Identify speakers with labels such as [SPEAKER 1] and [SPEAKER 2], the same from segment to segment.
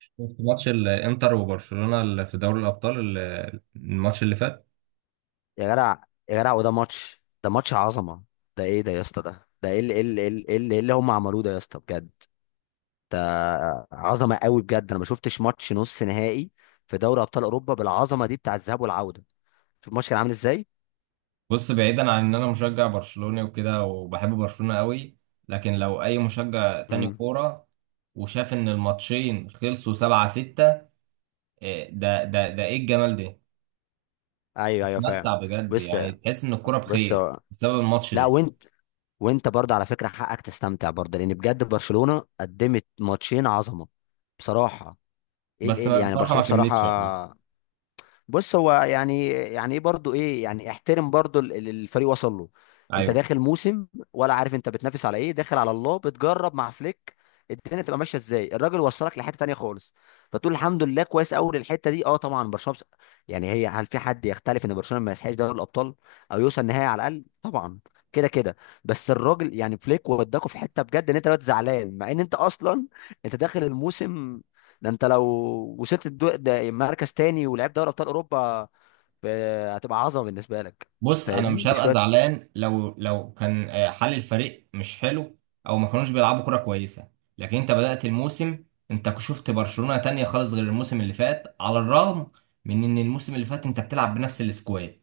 [SPEAKER 1] شفت ماتش الانتر وبرشلونة اللي في دوري الابطال الماتش اللي فات.
[SPEAKER 2] يا جدع، يا جدع. وده ماتش ده ماتش عظمه. ده ايه ده يا اسطى؟ ده ده ايه اللي ايه اللي ايه اللي إيه اللي إيه اللي هم عملوه ده يا اسطى بجد. ده عظمه قوي بجد، انا ما شفتش ماتش نص نهائي في دوري ابطال اوروبا بالعظمه دي بتاع الذهاب والعوده. شوف الماتش كان عامل ازاي.
[SPEAKER 1] بص، بعيدا عن ان انا مشجع برشلوني وكده وبحب برشلونة قوي، لكن لو اي مشجع تاني
[SPEAKER 2] امم.
[SPEAKER 1] كورة وشاف ان الماتشين خلصوا 7-6، ده ايه الجمال ده؟
[SPEAKER 2] ايوه، ايوه، فاهم.
[SPEAKER 1] متمتع بجد،
[SPEAKER 2] بس،
[SPEAKER 1] يعني تحس ان الكورة
[SPEAKER 2] بس،
[SPEAKER 1] بخير بسبب الماتش
[SPEAKER 2] لا.
[SPEAKER 1] ده.
[SPEAKER 2] وانت برضه على فكره حقك تستمتع برضه، لان بجد برشلونه قدمت ماتشين عظمه بصراحه.
[SPEAKER 1] بس أنا
[SPEAKER 2] يعني
[SPEAKER 1] الفرحة ما
[SPEAKER 2] برشلونه
[SPEAKER 1] كملتش يعني.
[SPEAKER 2] بصراحه. بص، هو يعني ايه برضو؟ ايه؟ يعني احترم برضو اللي الفريق وصل له. انت
[SPEAKER 1] ايوه.
[SPEAKER 2] داخل موسم، ولا عارف انت بتنافس على ايه؟ داخل على الله بتجرب مع فليك، الدنيا تبقى ماشيه ازاي. الراجل وصلك لحته تانية خالص، فتقول الحمد لله كويس قوي للحته دي. اه طبعا برشلونه يعني هل في حد يختلف ان برشلونه ما يسحقش دوري الابطال، او يوصل نهائي على الاقل؟ طبعا، كده كده. بس الراجل يعني فليك وداكوا في حته بجد، ان انت دلوقتي زعلان مع ان انت اصلا انت داخل الموسم ده. انت لو وصلت ده مركز تاني ولعبت دوري ابطال اوروبا، ف- هتبقى عظمه بالنسبه لك.
[SPEAKER 1] بص، انا
[SPEAKER 2] فاهمني
[SPEAKER 1] مش هبقى
[SPEAKER 2] بشويه.
[SPEAKER 1] زعلان لو كان حال الفريق مش حلو، او ما كانوش بيلعبوا كرة كويسة. لكن انت بدأت الموسم، انت شفت برشلونة تانية خالص غير الموسم اللي فات، على الرغم من ان الموسم اللي فات انت بتلعب بنفس السكواد.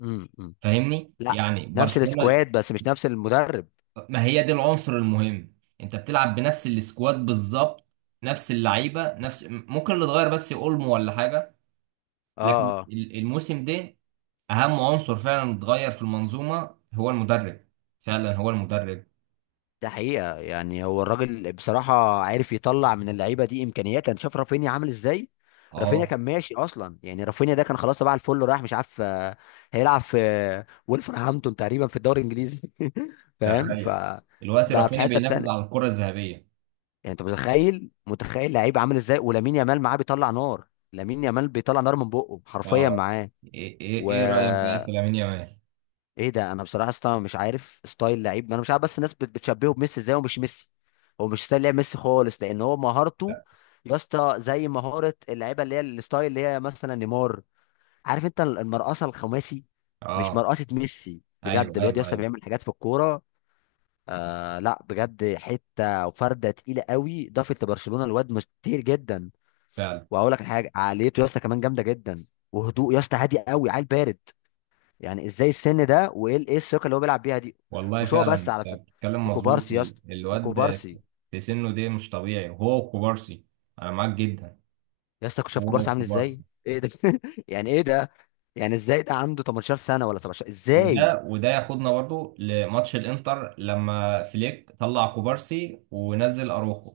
[SPEAKER 2] أمم.
[SPEAKER 1] فاهمني؟
[SPEAKER 2] لا،
[SPEAKER 1] يعني
[SPEAKER 2] نفس
[SPEAKER 1] برشلونة.
[SPEAKER 2] السكواد بس مش نفس المدرب.
[SPEAKER 1] ما هي دي العنصر المهم، انت بتلعب بنفس السكواد بالظبط، نفس اللعيبة، نفس ممكن اللي اتغير بس اولمو ولا حاجة. لكن
[SPEAKER 2] اه، اه.
[SPEAKER 1] الموسم ده، اهم عنصر فعلا اتغير في المنظومه هو المدرب، فعلا هو المدرب.
[SPEAKER 2] ده حقيقه، يعني هو الراجل بصراحه عارف يطلع من اللعيبه دي امكانيات. انت شايف رافينيا عامل ازاي؟ رافينيا
[SPEAKER 1] اه.
[SPEAKER 2] كان ماشي اصلا، يعني رافينيا ده كان خلاص تبع الفل رايح مش عارف هيلعب في ولفرهامبتون تقريبا في الدوري الانجليزي. فاهم؟
[SPEAKER 1] تخيل دلوقتي
[SPEAKER 2] بقى في
[SPEAKER 1] رافينيا
[SPEAKER 2] حته
[SPEAKER 1] بينافس على
[SPEAKER 2] تانية.
[SPEAKER 1] الكره الذهبيه.
[SPEAKER 2] يعني انت متخيل؟ متخيل لعيب عامل ازاي؟ ولامين يامال معاه بيطلع نار. لامين يامال بيطلع نار من بقه حرفيا
[SPEAKER 1] اه.
[SPEAKER 2] معاه.
[SPEAKER 1] ايه
[SPEAKER 2] و
[SPEAKER 1] إيه رايك صحيح في لامين يامال؟
[SPEAKER 2] ايه ده؟ انا بصراحه اصلا مش عارف ستايل لعيب، انا مش عارف بس الناس بتشبهه بميسي ازاي ومش ميسي؟ هو مش ستايل لعب ميسي خالص، لان هو مهارته يا اسطى زي مهاره اللعيبه اللي هي الستايل اللي هي مثلا نيمار. عارف انت المرقصه الخماسي؟ مش
[SPEAKER 1] اه،
[SPEAKER 2] مرقصه ميسي. بجد
[SPEAKER 1] ايوه
[SPEAKER 2] الواد يا
[SPEAKER 1] ايوه
[SPEAKER 2] اسطى
[SPEAKER 1] ايوه.
[SPEAKER 2] بيعمل حاجات في الكوره. آه لا بجد، حته وفرده تقيله قوي ضافت لبرشلونه الواد، مش كتير جدا.
[SPEAKER 1] فعلا،
[SPEAKER 2] واقول لك حاجه، عقليته يا اسطى كمان جامده جدا، وهدوء يا اسطى، هادي قوي، عيل بارد. يعني ازاي السن ده، وايه ايه الثقه اللي هو بيلعب بيها دي؟
[SPEAKER 1] والله
[SPEAKER 2] مش هو
[SPEAKER 1] فعلا
[SPEAKER 2] بس على فكره،
[SPEAKER 1] انت بتتكلم مظبوط،
[SPEAKER 2] وكوبارسي يا اسطى،
[SPEAKER 1] الواد
[SPEAKER 2] وكوبارسي.
[SPEAKER 1] في سنه ده مش طبيعي، وهو وكوبارسي. انا معاك جدا.
[SPEAKER 2] يا اسطى كنت شايف
[SPEAKER 1] هو
[SPEAKER 2] كوبارسي عامل ازاي؟
[SPEAKER 1] وكوبارسي.
[SPEAKER 2] ايه ده؟ يعني ايه ده؟ يعني ازاي ده عنده 18 سنه ولا 17؟ ازاي؟
[SPEAKER 1] وده ياخدنا برضو لماتش الانتر لما فليك طلع كوبارسي ونزل اروخو.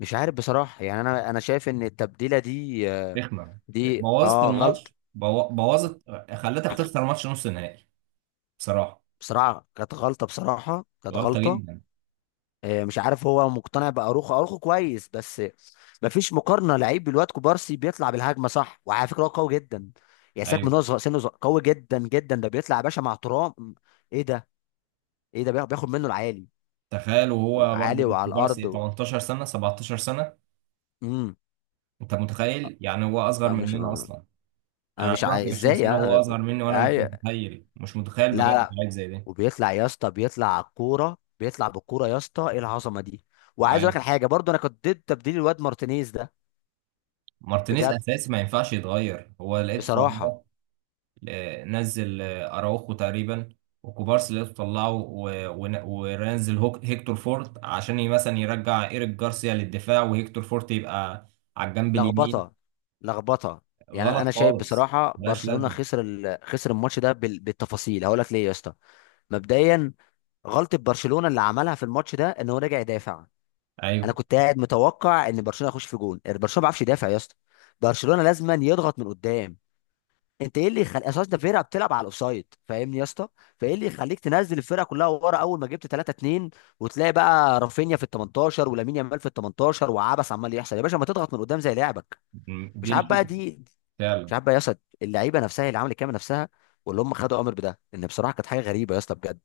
[SPEAKER 2] مش عارف بصراحه، يعني انا شايف ان التبديله دي
[SPEAKER 1] رخمه.
[SPEAKER 2] دي
[SPEAKER 1] بوظت
[SPEAKER 2] اه غلط.
[SPEAKER 1] الماتش، بوظت، خلتك تخسر ماتش نص النهائي، بصراحه.
[SPEAKER 2] بصراحة كانت غلطة، بصراحة كانت
[SPEAKER 1] غلطه
[SPEAKER 2] غلطة.
[SPEAKER 1] جدا.
[SPEAKER 2] مش عارف، هو مقتنع بأروخو. أروخو كويس بس مفيش مقارنة لعيب بالواد كوبارسي. بيطلع بالهجمة صح، وعلى فكرة هو قوي جدا، يعني ساك.
[SPEAKER 1] ايوه.
[SPEAKER 2] سنه صغير، قوي جدا جدا. ده بيطلع يا باشا مع ترام، ايه ده؟ ايه ده؟ بياخد منه العالي
[SPEAKER 1] تخيل، وهو برضه
[SPEAKER 2] والعالي وعلى
[SPEAKER 1] كبار
[SPEAKER 2] الأرض
[SPEAKER 1] سي 18 سنه، 17 سنه.
[SPEAKER 2] امم.
[SPEAKER 1] انت متخيل يعني؟ هو اصغر
[SPEAKER 2] انا مش
[SPEAKER 1] مننا اصلا،
[SPEAKER 2] انا
[SPEAKER 1] انا
[SPEAKER 2] مش
[SPEAKER 1] عندي
[SPEAKER 2] عاي-
[SPEAKER 1] 21
[SPEAKER 2] ازاي
[SPEAKER 1] سنه وهو
[SPEAKER 2] انا
[SPEAKER 1] اصغر مني، وانا مش
[SPEAKER 2] أي...
[SPEAKER 1] متخيل، مش متخيل
[SPEAKER 2] لا،
[SPEAKER 1] بجد
[SPEAKER 2] لا.
[SPEAKER 1] حاجه زي دي.
[SPEAKER 2] وبيطلع يا اسطى، بيطلع على الكورة، بيطلع بالكورة يا اسطى، ايه العظمة دي؟ وعايز اقول لك
[SPEAKER 1] ايوه.
[SPEAKER 2] الحاجة برضو، انا كنت ضد تبديل الواد مارتينيز ده.
[SPEAKER 1] مارتينيز
[SPEAKER 2] بجد،
[SPEAKER 1] اساسي، ما ينفعش يتغير، هو لقيته
[SPEAKER 2] بصراحة.
[SPEAKER 1] طلعه، نزل اراوخو تقريبا. وكوبارسي لقيته طلعه، ونزل هيكتور فورت عشان مثلا يرجع ايريك جارسيا للدفاع، وهيكتور فورت يبقى على الجنب اليمين.
[SPEAKER 2] لخبطة، لخبطة. يعني
[SPEAKER 1] غلط
[SPEAKER 2] انا شايف
[SPEAKER 1] خالص.
[SPEAKER 2] بصراحة
[SPEAKER 1] ملهاش
[SPEAKER 2] برشلونة
[SPEAKER 1] لازمه.
[SPEAKER 2] خسر خسر الماتش ده بالتفاصيل، هقول لك ليه يا اسطى. مبدئيا، غلطة برشلونة اللي عملها في الماتش ده ان هو رجع يدافع.
[SPEAKER 1] ايوه،
[SPEAKER 2] انا كنت قاعد متوقع ان برشلونة يخش في جون، يعني برشلونة ما بيعرفش يدافع يا اسطى. برشلونة لازما يضغط من قدام، انت ايه اللي يخلي اساس ده؟ فرقه بتلعب على الاوفسايد فاهمني يا اسطى، فايه اللي يخليك تنزل الفرقه كلها ورا اول ما جبت 3-2؟ وتلاقي بقى رافينيا في ال 18 ولامين يامال في ال 18 وعبس عمال يحصل يا باشا، ما تضغط من قدام زي لعبك. مش
[SPEAKER 1] دي
[SPEAKER 2] عارف بقى
[SPEAKER 1] الفكره.
[SPEAKER 2] دي، مش
[SPEAKER 1] فعلا.
[SPEAKER 2] عارف بقى يا اسطى. اللعيبه نفسها هي اللي عملت كده، نفسها. واللي هم خدوا امر بده، ان بصراحه كانت حاجه غريبه يا اسطى بجد.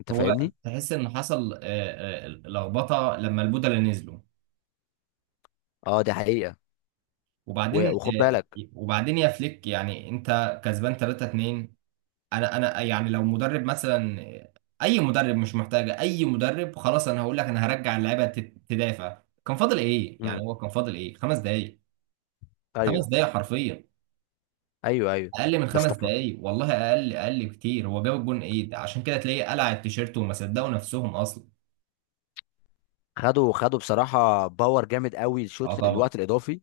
[SPEAKER 2] انت
[SPEAKER 1] هو
[SPEAKER 2] فاهمني.
[SPEAKER 1] تحس ان حصل، لخبطه لما البودلة نزلوا.
[SPEAKER 2] اه دي حقيقه.
[SPEAKER 1] وبعدين
[SPEAKER 2] وخد
[SPEAKER 1] آه،
[SPEAKER 2] بالك.
[SPEAKER 1] وبعدين يا فليك، يعني انت كسبان 3-2، انا يعني لو مدرب مثلا، اي مدرب مش محتاجه اي مدرب، خلاص انا هقول لك، انا هرجع اللعيبه تدافع. كان فاضل ايه؟ يعني
[SPEAKER 2] امم.
[SPEAKER 1] هو كان فاضل ايه؟ 5 دقايق، خمس
[SPEAKER 2] ايوه،
[SPEAKER 1] دقايق حرفيا.
[SPEAKER 2] ايوه، ايوه.
[SPEAKER 1] اقل من
[SPEAKER 2] بس
[SPEAKER 1] خمس
[SPEAKER 2] تف-
[SPEAKER 1] دقايق والله اقل، اقل كتير. هو جاب الجون، ايه ده؟ عشان كده تلاقيه قلع التيشيرت وما صدقوا نفسهم اصلا.
[SPEAKER 2] خدوا، خدوا بصراحه باور جامد قوي
[SPEAKER 1] اه
[SPEAKER 2] الشوط
[SPEAKER 1] طبعا.
[SPEAKER 2] الوقت الاضافي.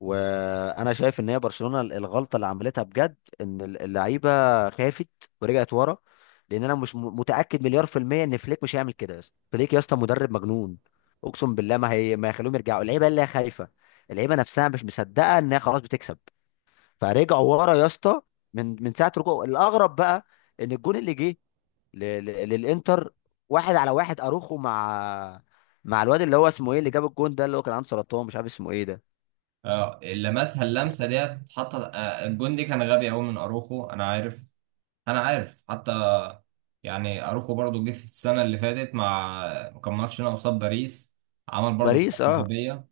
[SPEAKER 2] وانا شايف ان هي برشلونه الغلطه اللي عملتها بجد، ان اللعيبه خافت ورجعت ورا. لان انا مش متاكد مليار في الميه ان فليك مش هيعمل كده يا اسطى. فليك يا اسطى مدرب مجنون، اقسم بالله ما هي ما يخلوهم يرجعوا. اللعيبه اللي هي خايفه، اللعيبه نفسها مش مصدقه ان هي خلاص بتكسب، فرجعوا ورا يا اسطى. من ساعه رجوع. الاغرب بقى ان الجون اللي جه للانتر، واحد على واحد اروخو مع مع الواد اللي هو اسمه ايه اللي جاب الجون ده، اللي هو كان عنده سرطان، مش عارف اسمه ايه ده.
[SPEAKER 1] اه، لمسها اللمسه ديت، اتحط الجون دي كان غبي قوي من اروخو، انا عارف، انا عارف حتى. يعني اروخو برضو جه في السنه اللي فاتت مع، كان ماتش هنا قصاد باريس، عمل برضو
[SPEAKER 2] باريس،
[SPEAKER 1] حركه
[SPEAKER 2] اه.
[SPEAKER 1] غبيه.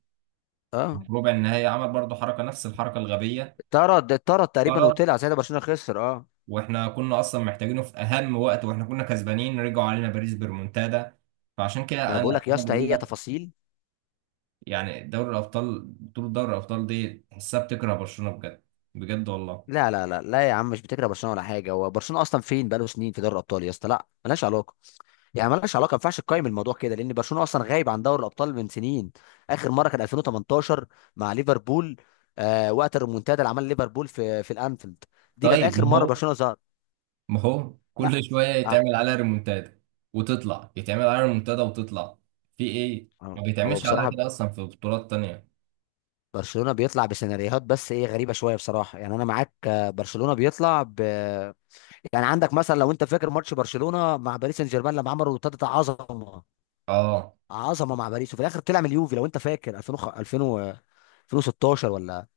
[SPEAKER 1] في
[SPEAKER 2] اه،
[SPEAKER 1] ربع النهائي عمل برضو حركه، نفس الحركه الغبيه.
[SPEAKER 2] طرد. اتطرد تقريبا
[SPEAKER 1] طرد.
[SPEAKER 2] وطلع ساعتها، برشلونه خسر. اه
[SPEAKER 1] واحنا كنا اصلا محتاجينه في اهم وقت، واحنا كنا كسبانين رجعوا علينا باريس بريمونتادا. فعشان
[SPEAKER 2] ما
[SPEAKER 1] كده
[SPEAKER 2] انا
[SPEAKER 1] انا
[SPEAKER 2] بقول لك يا
[SPEAKER 1] انا
[SPEAKER 2] اسطى
[SPEAKER 1] بقول
[SPEAKER 2] هي
[SPEAKER 1] لك،
[SPEAKER 2] تفاصيل.
[SPEAKER 1] يعني دوري الابطال، بطوله دوري الابطال دي تحسها بتكره برشلونه بجد. بجد والله.
[SPEAKER 2] لا، لا، لا، لا يا عم، مش بتكره برشلونه ولا حاجه، هو برشلونه اصلا فين؟ بقاله سنين في دوري الابطال يا اسطى، لا ملهاش علاقه. يعني ملهاش علاقه، ما ينفعش تقيم الموضوع كده لان برشلونه اصلا غايب عن دوري الابطال من سنين. اخر مره كان 2018 مع ليفربول، آه، وقت الريمونتادا اللي عملها ليفربول في الانفيلد. دي كانت
[SPEAKER 1] طيب، ما
[SPEAKER 2] اخر مره
[SPEAKER 1] هو
[SPEAKER 2] برشلونه ظهر.
[SPEAKER 1] ما هو كل
[SPEAKER 2] لا.
[SPEAKER 1] شوية
[SPEAKER 2] آه.
[SPEAKER 1] يتعمل عليها ريمونتادا وتطلع، يتعمل عليها ريمونتادا وتطلع. في ايه؟ ما
[SPEAKER 2] آه. هو
[SPEAKER 1] بيتعملش عليها
[SPEAKER 2] بصراحه
[SPEAKER 1] كده اصلا في بطولات تانية.
[SPEAKER 2] برشلونه بيطلع بسيناريوهات بس ايه غريبه شويه بصراحه، يعني انا معاك. برشلونه بيطلع يعني عندك مثلا لو انت فاكر ماتش برشلونه مع باريس سان جيرمان، لما عملوا ابتدت عظمه.
[SPEAKER 1] اه،
[SPEAKER 2] عظمه مع باريس وفي الاخر طلع من اليوفي. لو انت فاكر، 2016 ولا؟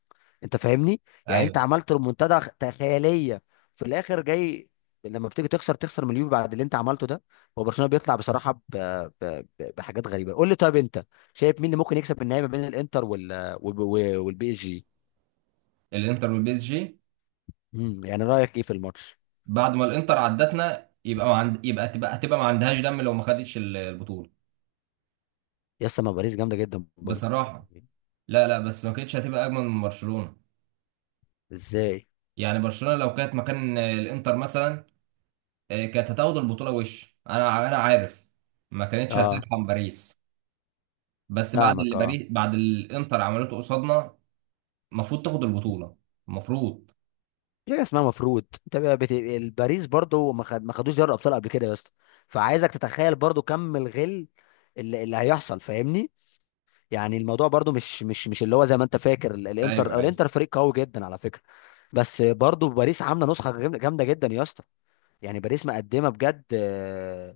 [SPEAKER 2] انت فاهمني. يعني انت
[SPEAKER 1] ايوه.
[SPEAKER 2] عملت ريمونتادا خياليه، في الاخر جاي لما بتيجي تخسر تخسر من اليوفي بعد اللي انت عملته ده؟ هو برشلونه بيطلع بصراحه بحاجات غريبه. قول لي طيب، انت شايف مين اللي ممكن يكسب النهائي ما بين الانتر والبي اس جي؟
[SPEAKER 1] الانتر والبي اس جي.
[SPEAKER 2] مم، يعني رايك ايه في الماتش؟
[SPEAKER 1] بعد ما الانتر عدتنا، يبقى ما عند... يبقى هتبقى ما عندهاش دم لو ما خدتش البطولة.
[SPEAKER 2] يا ما باريس جامده جدا برضه.
[SPEAKER 1] بصراحة. لا لا، بس ما كانتش هتبقى اجمل من برشلونة.
[SPEAKER 2] ازاي؟
[SPEAKER 1] يعني برشلونة لو كانت مكان الانتر مثلا، كانت هتاخد البطولة، وش انا عارف ما كانتش
[SPEAKER 2] اه،
[SPEAKER 1] هترحم باريس. بس
[SPEAKER 2] فاهمك. اه،
[SPEAKER 1] بعد اللي الانتر عملته قصادنا، المفروض تاخد البطولة، المفروض.
[SPEAKER 2] في حاجه اسمها مفروض؟ انت بقى الباريس برضو ما خدوش دوري الابطال قبل كده يا اسطى، فعايزك تتخيل برضو كم الغل اللي، اللي هيحصل. فاهمني؟ يعني الموضوع برضو مش اللي هو زي ما انت فاكر.
[SPEAKER 1] ايوه
[SPEAKER 2] الانتر، او
[SPEAKER 1] ايوه.
[SPEAKER 2] الانتر فريق قوي جدا على فكره، بس برضو باريس عامله نسخه جامده، جامدة جدا يا اسطى. يعني باريس مقدمه بجد،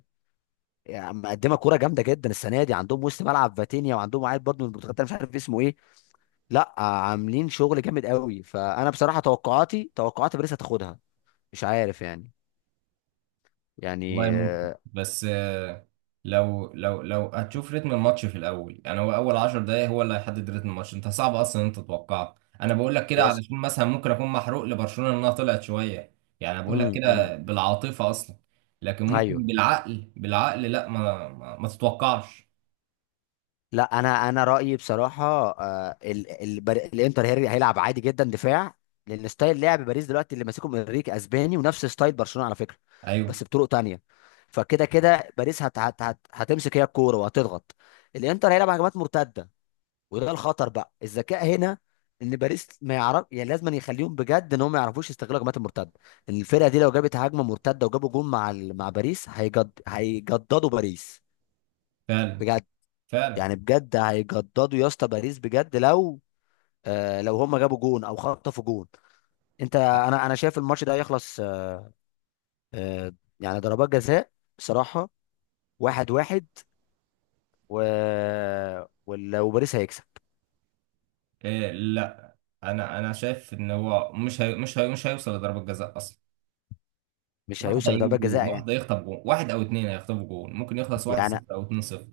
[SPEAKER 2] يعني مقدمه كوره جامده جدا السنه دي. عندهم وسط ملعب فاتينيا، وعندهم واحد برضو من البرتغال ده مش عارف اسمه ايه. لا، عاملين شغل جامد قوي، فانا بصراحه توقعاتي توقعات باريس هتاخدها. مش عارف يعني،
[SPEAKER 1] والله
[SPEAKER 2] يعني
[SPEAKER 1] ممكن، بس لو هتشوف رتم الماتش في الاول، يعني هو اول 10 دقايق هو اللي هيحدد رتم الماتش، انت صعب اصلا إن انت تتوقع. انا بقول لك كده
[SPEAKER 2] يس.
[SPEAKER 1] علشان مثلا ممكن اكون محروق لبرشلونة انها طلعت شوية، يعني أنا بقول لك
[SPEAKER 2] أمم.
[SPEAKER 1] كده بالعاطفة اصلا. لكن ممكن
[SPEAKER 2] ايوه.
[SPEAKER 1] بالعقل، بالعقل لا، ما تتوقعش.
[SPEAKER 2] لا، انا رايي بصراحه الانتر هيلعب عادي جدا دفاع، لان ستايل لعب باريس دلوقتي اللي ماسكهم انريكي اسباني ونفس ستايل برشلونه على فكره،
[SPEAKER 1] ايوه.
[SPEAKER 2] بس بطرق تانية. فكده كده باريس هتمسك هي الكوره وهتضغط، الانتر هيلعب هجمات مرتده، وده الخطر بقى. الذكاء هنا ان باريس ما يعرف، يعني لازم يخليهم بجد ان هم ما يعرفوش يستغلوا هجمات المرتده. الفرقه دي لو جابت هجمه مرتده وجابوا جون مع مع باريس، هيجددوا باريس
[SPEAKER 1] فعلا
[SPEAKER 2] بجد.
[SPEAKER 1] فعلا
[SPEAKER 2] يعني بجد هيجددوا يا اسطى باريس بجد، لو آه لو هم جابوا جون او خطفوا جون، انت
[SPEAKER 1] آه،
[SPEAKER 2] انا شايف الماتش ده يخلص آه، آه، يعني ضربات جزاء بصراحه، واحد واحد، و... ولو باريس هيكسب.
[SPEAKER 1] إيه، لا، انا شايف ان هو مش هيوصل لضربة جزاء اصلا.
[SPEAKER 2] مش
[SPEAKER 1] واحد
[SPEAKER 2] هيوصل
[SPEAKER 1] هيجيب
[SPEAKER 2] لضربات
[SPEAKER 1] جون،
[SPEAKER 2] جزاء يعني
[SPEAKER 1] واحد هيخطف جون، واحد او اتنين هيخطفوا جون، ممكن يخلص واحد
[SPEAKER 2] يعني؟
[SPEAKER 1] صفر او 2-0.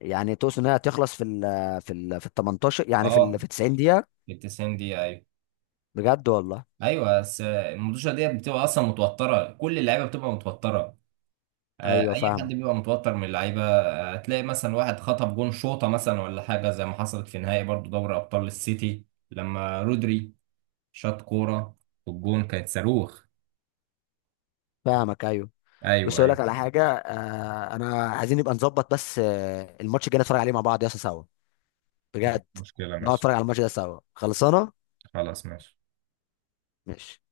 [SPEAKER 2] يعني تقصد انها تخلص في ال 18؟ يعني في ال
[SPEAKER 1] اه،
[SPEAKER 2] في 90 دقيقة؟
[SPEAKER 1] في ال 90 دقيقة، ايوه.
[SPEAKER 2] بجد والله،
[SPEAKER 1] ايوه، بس المدوشة ديت بتبقى اصلا متوترة، كل اللعيبة بتبقى متوترة،
[SPEAKER 2] ايوه،
[SPEAKER 1] اي حد
[SPEAKER 2] فاهمك.
[SPEAKER 1] بيبقى متوتر من اللعيبة. هتلاقي مثلا واحد خطف جون شوطة مثلا، ولا حاجة زي ما حصلت في نهائي برضو دوري ابطال السيتي، لما رودري شاط كورة والجون كانت صاروخ.
[SPEAKER 2] فاهمك، ايوه. بس
[SPEAKER 1] ايوه
[SPEAKER 2] اقول لك
[SPEAKER 1] ايوه.
[SPEAKER 2] على حاجة آه، انا عايزين نبقى نظبط بس آه الماتش الجاي نتفرج عليه مع بعض يا اسطى سوا، بجد.
[SPEAKER 1] مشكلة
[SPEAKER 2] نقعد
[SPEAKER 1] ماشي.
[SPEAKER 2] نتفرج على الماتش ده سوا، خلصانة؟
[SPEAKER 1] خلاص ماشي.
[SPEAKER 2] ماشي.